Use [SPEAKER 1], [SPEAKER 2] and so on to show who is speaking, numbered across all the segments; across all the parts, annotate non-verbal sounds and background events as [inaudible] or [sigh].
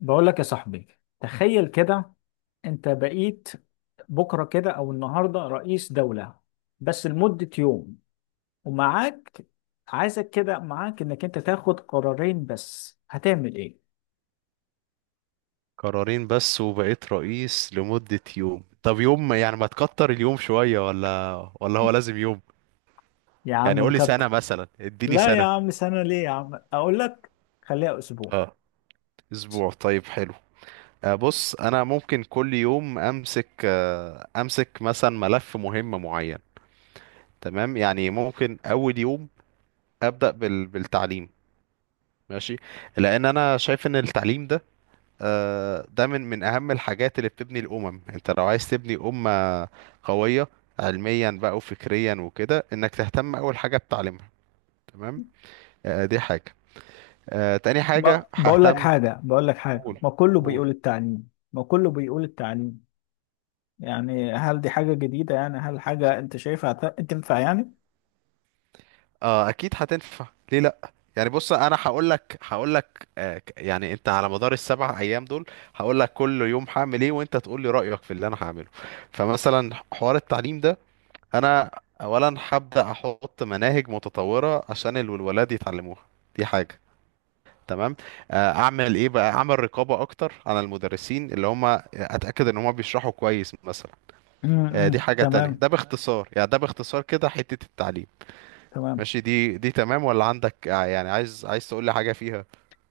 [SPEAKER 1] بقول لك يا صاحبي، تخيل كده. انت بقيت بكره كده او النهارده رئيس دولة بس لمدة يوم. ومعاك، عايزك كده، معاك انك انت تاخد قرارين بس. هتعمل ايه؟
[SPEAKER 2] قرارين بس وبقيت رئيس لمدة يوم. طب يوم يعني، ما تكتر اليوم شوية، ولا هو لازم يوم؟
[SPEAKER 1] يا
[SPEAKER 2] يعني
[SPEAKER 1] عم
[SPEAKER 2] قولي سنة
[SPEAKER 1] نكتر.
[SPEAKER 2] مثلا، اديني
[SPEAKER 1] لا يا
[SPEAKER 2] سنة.
[SPEAKER 1] عم، سنة ليه يا عم؟ اقول لك، خليها اسبوع.
[SPEAKER 2] اه اسبوع، طيب حلو. بص انا ممكن كل يوم امسك، امسك مثلا ملف مهم معين. تمام، يعني ممكن اول يوم ابدا بالتعليم. ماشي. لان انا شايف ان التعليم ده، ده من اهم الحاجات اللي بتبني الامم. انت لو عايز تبني امه قويه علميا بقى وفكريا وكده، انك تهتم اول حاجه بتعليمها. تمام. دي حاجه. تاني
[SPEAKER 1] ما
[SPEAKER 2] حاجه
[SPEAKER 1] بقول لك
[SPEAKER 2] ههتم.
[SPEAKER 1] حاجة بقول لك حاجة
[SPEAKER 2] قول
[SPEAKER 1] ما كله
[SPEAKER 2] قول.
[SPEAKER 1] بيقول التعليم ما كله بيقول التعليم يعني هل دي حاجة جديدة؟ يعني هل حاجة انت شايفها تنفع يعني؟
[SPEAKER 2] اه اكيد هتنفع، ليه لا؟ يعني بص انا هقول لك يعني انت على مدار السبع ايام دول هقول لك كل يوم هعمل ايه، وانت تقول لي رايك في اللي انا هعمله. فمثلا حوار التعليم ده، انا اولا هبدا احط مناهج متطوره عشان الولاد يتعلموها. دي حاجه، تمام. اعمل ايه بقى، اعمل رقابه اكتر على المدرسين اللي هم، اتاكد ان هم بيشرحوا كويس مثلا. دي حاجه تانية.
[SPEAKER 1] تمام.
[SPEAKER 2] ده باختصار يعني، ده باختصار كده حته التعليم.
[SPEAKER 1] تمام.
[SPEAKER 2] ماشي، دي تمام، ولا عندك يعني عايز تقول لي حاجه فيها؟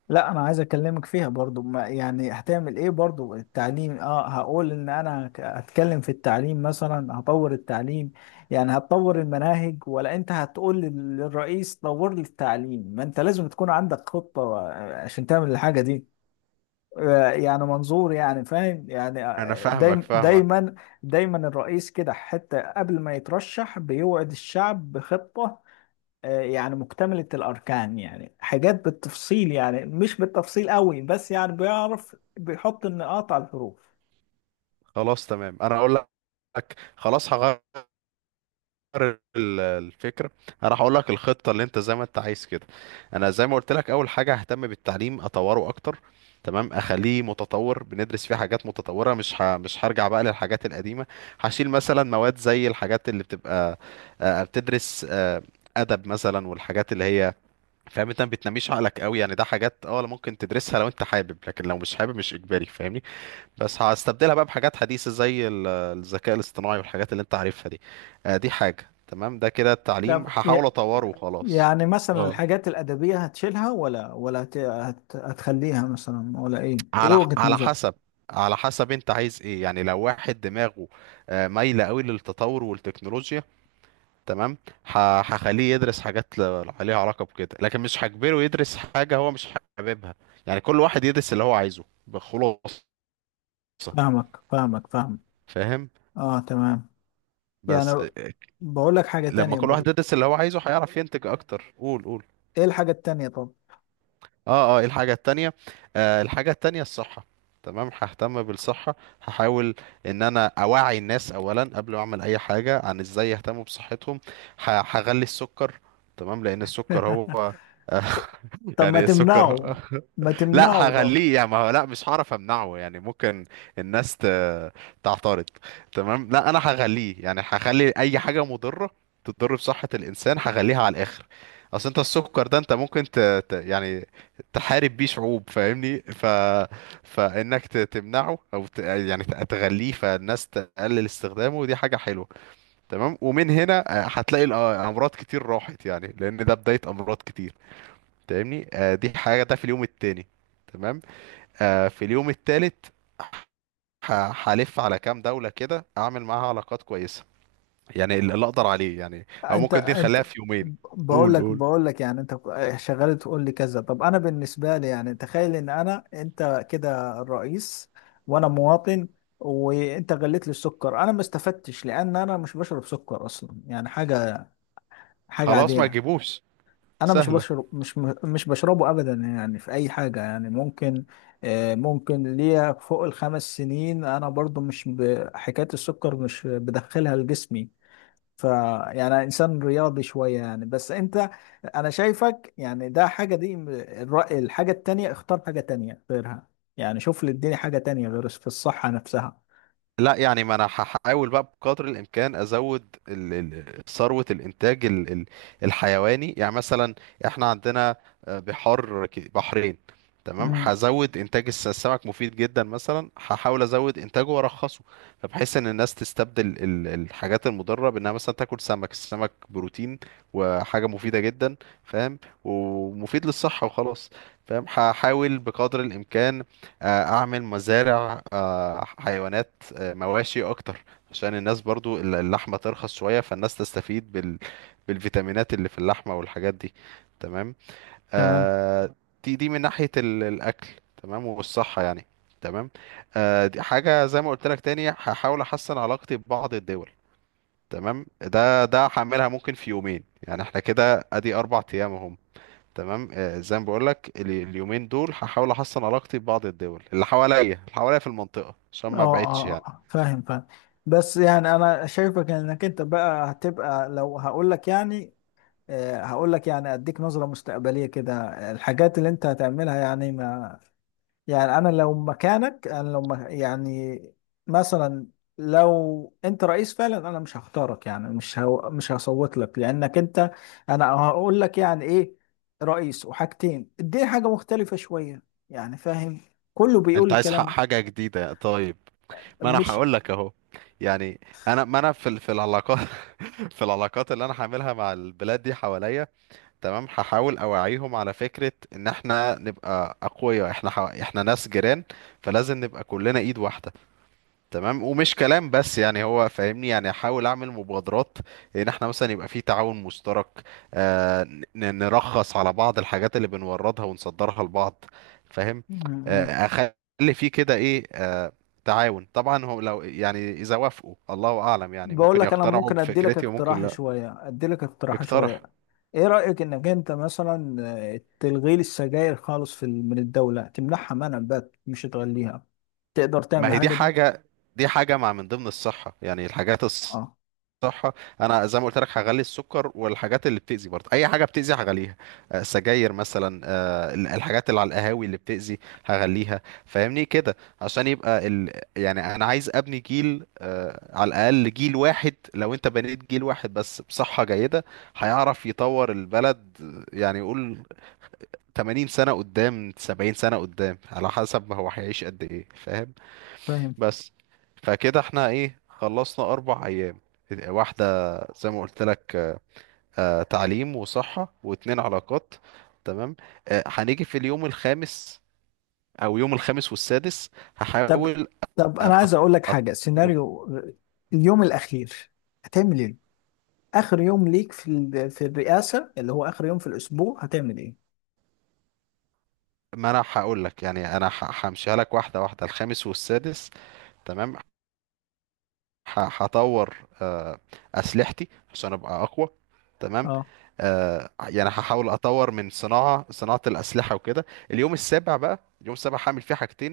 [SPEAKER 1] لا انا عايز اكلمك فيها برضو، ما يعني هتعمل ايه برضو؟ التعليم اه، هقول ان انا هتكلم في التعليم، مثلا هطور التعليم. يعني هتطور المناهج ولا انت هتقول للرئيس طور لي التعليم؟ ما انت لازم تكون عندك خطة عشان تعمل الحاجة دي. يعني منظور، يعني فاهم يعني.
[SPEAKER 2] انا فاهمك
[SPEAKER 1] دايم
[SPEAKER 2] فاهمك
[SPEAKER 1] دايما دايما الرئيس كده حتى قبل ما يترشح بيوعد الشعب بخطة. يعني مكتملة الأركان، يعني حاجات بالتفصيل، يعني مش بالتفصيل قوي بس يعني بيعرف بيحط النقاط على الحروف.
[SPEAKER 2] خلاص تمام، انا اقول لك. خلاص هغير ال- الفكره. انا راح اقول لك الخطه اللي انت زي ما انت عايز كده. انا زي ما قلت لك، اول حاجه ههتم بالتعليم، اطوره اكتر. تمام، اخليه متطور، بندرس فيه حاجات متطوره، مش هرجع بقى للحاجات القديمه. هشيل مثلا مواد زي الحاجات اللي بتبقى بتدرس، ادب مثلا، والحاجات اللي هي، فاهم، انت ما بتنميش عقلك قوي يعني. ده حاجات اه ممكن تدرسها لو انت حابب، لكن لو مش حابب مش اجباري، فاهمني. بس هستبدلها بقى بحاجات حديثة زي الذكاء الاصطناعي، والحاجات اللي انت عارفها دي. دي حاجة، تمام. ده كده التعليم
[SPEAKER 1] طب
[SPEAKER 2] هحاول اطوره وخلاص.
[SPEAKER 1] يعني مثلا
[SPEAKER 2] اه،
[SPEAKER 1] الحاجات الأدبية هتشيلها ولا هتخليها مثلا، ولا إيه؟ إيه
[SPEAKER 2] على
[SPEAKER 1] وجهة
[SPEAKER 2] على
[SPEAKER 1] نظرك؟
[SPEAKER 2] حسب، على حسب انت عايز ايه. يعني لو واحد دماغه مايلة قوي للتطور والتكنولوجيا، تمام، هخليه يدرس حاجات عليها علاقة بكده. لكن مش هجبره يدرس حاجة هو مش حاببها. يعني كل واحد يدرس اللي هو عايزه بخلاصة،
[SPEAKER 1] فاهمك فاهمك فاهمك.
[SPEAKER 2] فاهم.
[SPEAKER 1] آه تمام. يعني
[SPEAKER 2] بس
[SPEAKER 1] بقول لك حاجة
[SPEAKER 2] لما
[SPEAKER 1] تانية
[SPEAKER 2] كل واحد
[SPEAKER 1] برضه.
[SPEAKER 2] يدرس اللي هو عايزه هيعرف ينتج اكتر. قول قول.
[SPEAKER 1] إيه الحاجة التانية طب؟
[SPEAKER 2] اه اه، إيه الحاجة التانية؟ آه الحاجة التانية الصحة. تمام، ههتم بالصحة. هحاول ان انا اوعي الناس اولا، قبل ما اعمل اي حاجة، عن ازاي يهتموا بصحتهم. هغلي السكر، تمام، لان السكر
[SPEAKER 1] [laughs]
[SPEAKER 2] هو [laughs]
[SPEAKER 1] طب ما
[SPEAKER 2] يعني السكر
[SPEAKER 1] تمنعه. ما
[SPEAKER 2] [laughs] لا
[SPEAKER 1] تمنعه طب.
[SPEAKER 2] هغليه، يعني ما هو لا مش هعرف امنعه، يعني ممكن الناس تعترض. تمام، لا انا هغليه، يعني هخلي اي حاجه مضره تضر بصحه الانسان هغليها على الاخر. اصل انت السكر ده انت ممكن يعني تحارب بيه شعوب، فاهمني. فانك تمنعه، او يعني تغليه فالناس تقلل استخدامه، دي حاجه حلوه. تمام، ومن هنا هتلاقي الامراض كتير راحت، يعني لان ده بدايه امراض كتير، فاهمني. دي حاجه، ده في اليوم التاني. تمام. في اليوم الثالث، هلف على كام دولة كده اعمل معاها علاقات كويسة، يعني اللي اقدر عليه، يعني او
[SPEAKER 1] انت
[SPEAKER 2] ممكن دي
[SPEAKER 1] انت
[SPEAKER 2] نخليها في يومين.
[SPEAKER 1] بقول
[SPEAKER 2] قول
[SPEAKER 1] لك
[SPEAKER 2] قول.
[SPEAKER 1] بقول لك يعني انت شغال تقول لي كذا. طب انا بالنسبه لي، يعني تخيل ان انا انت كده الرئيس وانا مواطن، وانت غليت لي السكر، انا ما استفدتش لان انا مش بشرب سكر اصلا. يعني حاجه
[SPEAKER 2] خلاص ما
[SPEAKER 1] عاديه.
[SPEAKER 2] تجيبوش،
[SPEAKER 1] انا مش
[SPEAKER 2] سهلة.
[SPEAKER 1] بشرب مش مش بشربه ابدا يعني في اي حاجه، يعني ممكن ممكن ليا فوق الخمس سنين. انا برضو مش ب- حكايه السكر مش بدخلها لجسمي. ف يعني انسان رياضي شويه يعني. بس انت، انا شايفك يعني ده حاجه، دي الحاجه التانية اختار حاجه تانية غيرها. يعني شوف لي، اديني حاجه تانية غير في الصحه نفسها.
[SPEAKER 2] لا يعني ما انا هحاول بقى بقدر الامكان ازود ثروة الانتاج الحيواني. يعني مثلا احنا عندنا بحار، بحرين. تمام،
[SPEAKER 1] امم
[SPEAKER 2] هزود انتاج السمك، مفيد جدا مثلا، هحاول ازود انتاجه وارخصه. فبحيث ان الناس تستبدل الحاجات المضرة بانها مثلا تاكل سمك. السمك بروتين وحاجة مفيدة جدا، فاهم، ومفيد للصحة وخلاص. فاهم، هحاول بقدر الامكان اعمل مزارع حيوانات، مواشي اكتر، عشان الناس برضو اللحمة ترخص شوية، فالناس تستفيد بالفيتامينات اللي في اللحمة والحاجات دي. تمام.
[SPEAKER 1] تمام.
[SPEAKER 2] آه دي من ناحية الاكل، تمام، والصحة يعني. تمام. آه دي حاجة، زي ما قلت لك تاني هحاول احسن علاقتي ببعض الدول. تمام، ده هعملها ممكن في يومين، يعني احنا كده ادي اربع ايام اهم. تمام، آه زي ما بقول لك، اليومين دول هحاول احسن علاقتي ببعض الدول اللي حواليا، اللي حواليا في المنطقة، عشان
[SPEAKER 1] اه اه،
[SPEAKER 2] ما ابعدش
[SPEAKER 1] آه،
[SPEAKER 2] يعني.
[SPEAKER 1] آه. فاهم فاهم. بس يعني انا شايفك انك انت بقى هتبقى لو هقول لك يعني، هقول لك، يعني اديك نظره مستقبليه كده الحاجات اللي انت هتعملها. يعني، ما يعني انا لو مكانك، انا يعني مثلا لو انت رئيس فعلا انا مش هختارك. يعني مش هصوت لك لانك انت. انا هقول لك يعني ايه؟ رئيس وحاجتين، اديني حاجة مختلفة شوية يعني، فاهم؟ كله بيقول
[SPEAKER 2] انت عايز حق
[SPEAKER 1] الكلام
[SPEAKER 2] حاجة جديدة؟ طيب،
[SPEAKER 1] ده،
[SPEAKER 2] ما انا
[SPEAKER 1] مش
[SPEAKER 2] هقول لك اهو. يعني انا، ما انا في في العلاقات [laughs] في العلاقات اللي انا هعملها مع البلاد دي حواليا، تمام، هحاول اوعيهم على فكرة ان احنا نبقى اقوياء. احنا احنا ناس جيران، فلازم نبقى كلنا ايد واحدة. تمام، ومش كلام بس، يعني هو فاهمني، يعني احاول اعمل مبادرات ان احنا مثلا يبقى في تعاون مشترك. آه نرخص على بعض الحاجات اللي بنوردها ونصدرها لبعض، فاهم. آه
[SPEAKER 1] [laughs]
[SPEAKER 2] اخلي في كده ايه، آه تعاون. طبعا هو لو، يعني اذا وافقوا الله اعلم، يعني
[SPEAKER 1] بقول
[SPEAKER 2] ممكن
[SPEAKER 1] لك، انا
[SPEAKER 2] يقتنعوا
[SPEAKER 1] ممكن ادي لك
[SPEAKER 2] بفكرتي وممكن
[SPEAKER 1] اقتراح
[SPEAKER 2] لا.
[SPEAKER 1] شويه ادي لك اقتراح شويه
[SPEAKER 2] اقترح.
[SPEAKER 1] ايه رايك انك انت مثلا تلغي لي السجاير خالص في من الدوله، تمنعها منع بقى مش تغليها؟ تقدر تعمل
[SPEAKER 2] ما هي دي
[SPEAKER 1] الحاجه دي؟
[SPEAKER 2] حاجة، دي حاجة مع من ضمن الصحة يعني، الحاجات،
[SPEAKER 1] اه،
[SPEAKER 2] صح. انا زي ما قلت لك هغلي السكر، والحاجات اللي بتأذي برضه اي حاجه بتأذي هغليها. سجاير مثلا، الحاجات اللي على القهاوي اللي بتأذي هغليها، فاهمني كده. عشان يبقى يعني انا عايز ابني جيل على الاقل جيل واحد. لو انت بنيت جيل واحد بس بصحه جيده، هيعرف يطور البلد يعني، يقول 80 سنه قدام، 70 سنه قدام، على حسب ما هو هيعيش قد ايه، فاهم.
[SPEAKER 1] فاهم.
[SPEAKER 2] بس. فكده احنا ايه، خلصنا اربع ايام، واحدة زي ما قلت لك تعليم وصحة، واتنين علاقات، تمام. هنيجي في اليوم الخامس، او يوم الخامس والسادس
[SPEAKER 1] طب
[SPEAKER 2] هحاول
[SPEAKER 1] طب
[SPEAKER 2] آه،
[SPEAKER 1] انا عايز اقول لك
[SPEAKER 2] أط-
[SPEAKER 1] حاجه
[SPEAKER 2] أط-
[SPEAKER 1] سيناريو، اليوم الاخير هتعمل ايه؟ اخر يوم ليك في في الرئاسه، اللي هو اخر يوم في الاسبوع، هتعمل ايه؟
[SPEAKER 2] ما انا هقول لك يعني، انا همشيها لك واحدة واحدة. الخامس والسادس تمام، هطور آه، اسلحتي عشان ابقى اقوى. تمام.
[SPEAKER 1] اه
[SPEAKER 2] يعني هحاول اطور من صناعه الاسلحه وكده. اليوم السابع بقى، اليوم السابع هعمل فيه حاجتين.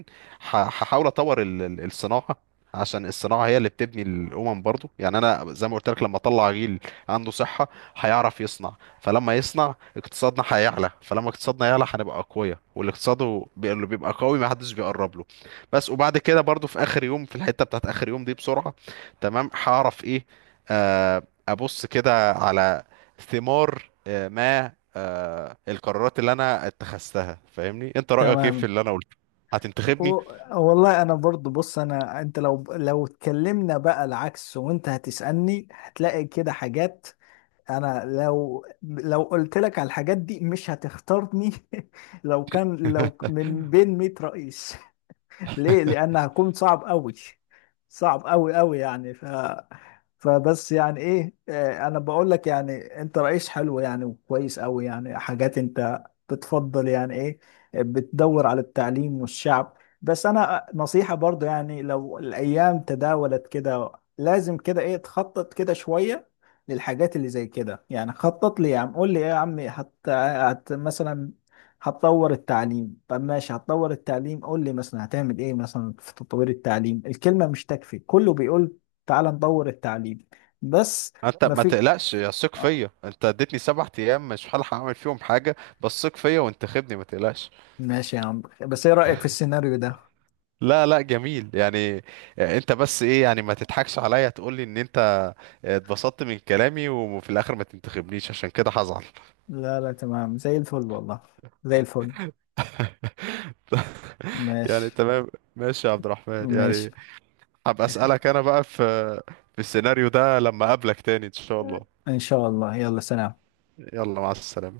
[SPEAKER 2] هحاول اطور الصناعه، عشان الصناعه هي اللي بتبني الامم برضو. يعني انا زي ما قلت لك، لما اطلع جيل عنده صحه هيعرف يصنع، فلما يصنع اقتصادنا هيعلى، فلما اقتصادنا يعلى هنبقى اقوياء. والاقتصاد اللي بيبقى قوي ما حدش بيقرب له. بس. وبعد كده برضو في اخر يوم، في الحته بتاعت اخر يوم دي، بسرعه تمام، هعرف ايه، آه، ابص كده على ثمار آه، ما آه، القرارات اللي انا اتخذتها، فاهمني. انت رأيك ايه في
[SPEAKER 1] تمام.
[SPEAKER 2] اللي انا قلته؟ هتنتخبني؟
[SPEAKER 1] و- والله انا برضو بص، انا انت لو اتكلمنا بقى العكس وانت هتسألني، هتلاقي كده حاجات. انا لو قلت لك على الحاجات دي مش هتختارني. [laughs] لو
[SPEAKER 2] [laughs]
[SPEAKER 1] من بين 100 رئيس. [laughs] ليه؟ لان هكون صعب قوي، صعب قوي قوي يعني. فبس يعني ايه، انا بقول لك يعني انت رئيس حلو يعني، وكويس قوي يعني. حاجات انت بتفضل يعني ايه؟ بتدور على التعليم والشعب بس. انا نصيحة برضو، يعني لو الايام تداولت كده لازم كده ايه، تخطط كده شوية للحاجات اللي زي كده يعني. خطط لي يا عم، قول لي ايه يا عمي. حتى مثلا هتطور التعليم؟ طب ماشي هتطور التعليم، قول لي مثلا هتعمل ايه مثلا في تطوير التعليم. الكلمة مش تكفي، كله بيقول تعال نطور التعليم بس.
[SPEAKER 2] ما انت
[SPEAKER 1] ما
[SPEAKER 2] ما
[SPEAKER 1] في
[SPEAKER 2] تقلقش، يا ثق
[SPEAKER 1] آه،
[SPEAKER 2] فيا. انت اديتني سبع ايام، مش هلحق اعمل فيهم حاجه، بس ثق فيا وانتخبني ما تقلقش.
[SPEAKER 1] ماشي يا عم. بس ايه رأيك في السيناريو ده؟
[SPEAKER 2] لا لا جميل يعني. انت بس ايه يعني، ما تضحكش عليا تقول لي ان انت اتبسطت من كلامي، وفي الاخر ما تنتخبنيش، عشان كده هزعل.
[SPEAKER 1] لا لا تمام، زي الفل والله، زي الفل.
[SPEAKER 2] [laughs] يعني
[SPEAKER 1] ماشي.
[SPEAKER 2] تمام. ماشي يا عبد الرحمن
[SPEAKER 1] ماشي
[SPEAKER 2] يعني، هبقى اسالك انا بقى في، في السيناريو ده لما اقابلك تاني ان شاء الله.
[SPEAKER 1] ان شاء الله. يلا، سلام.
[SPEAKER 2] يلا مع السلامة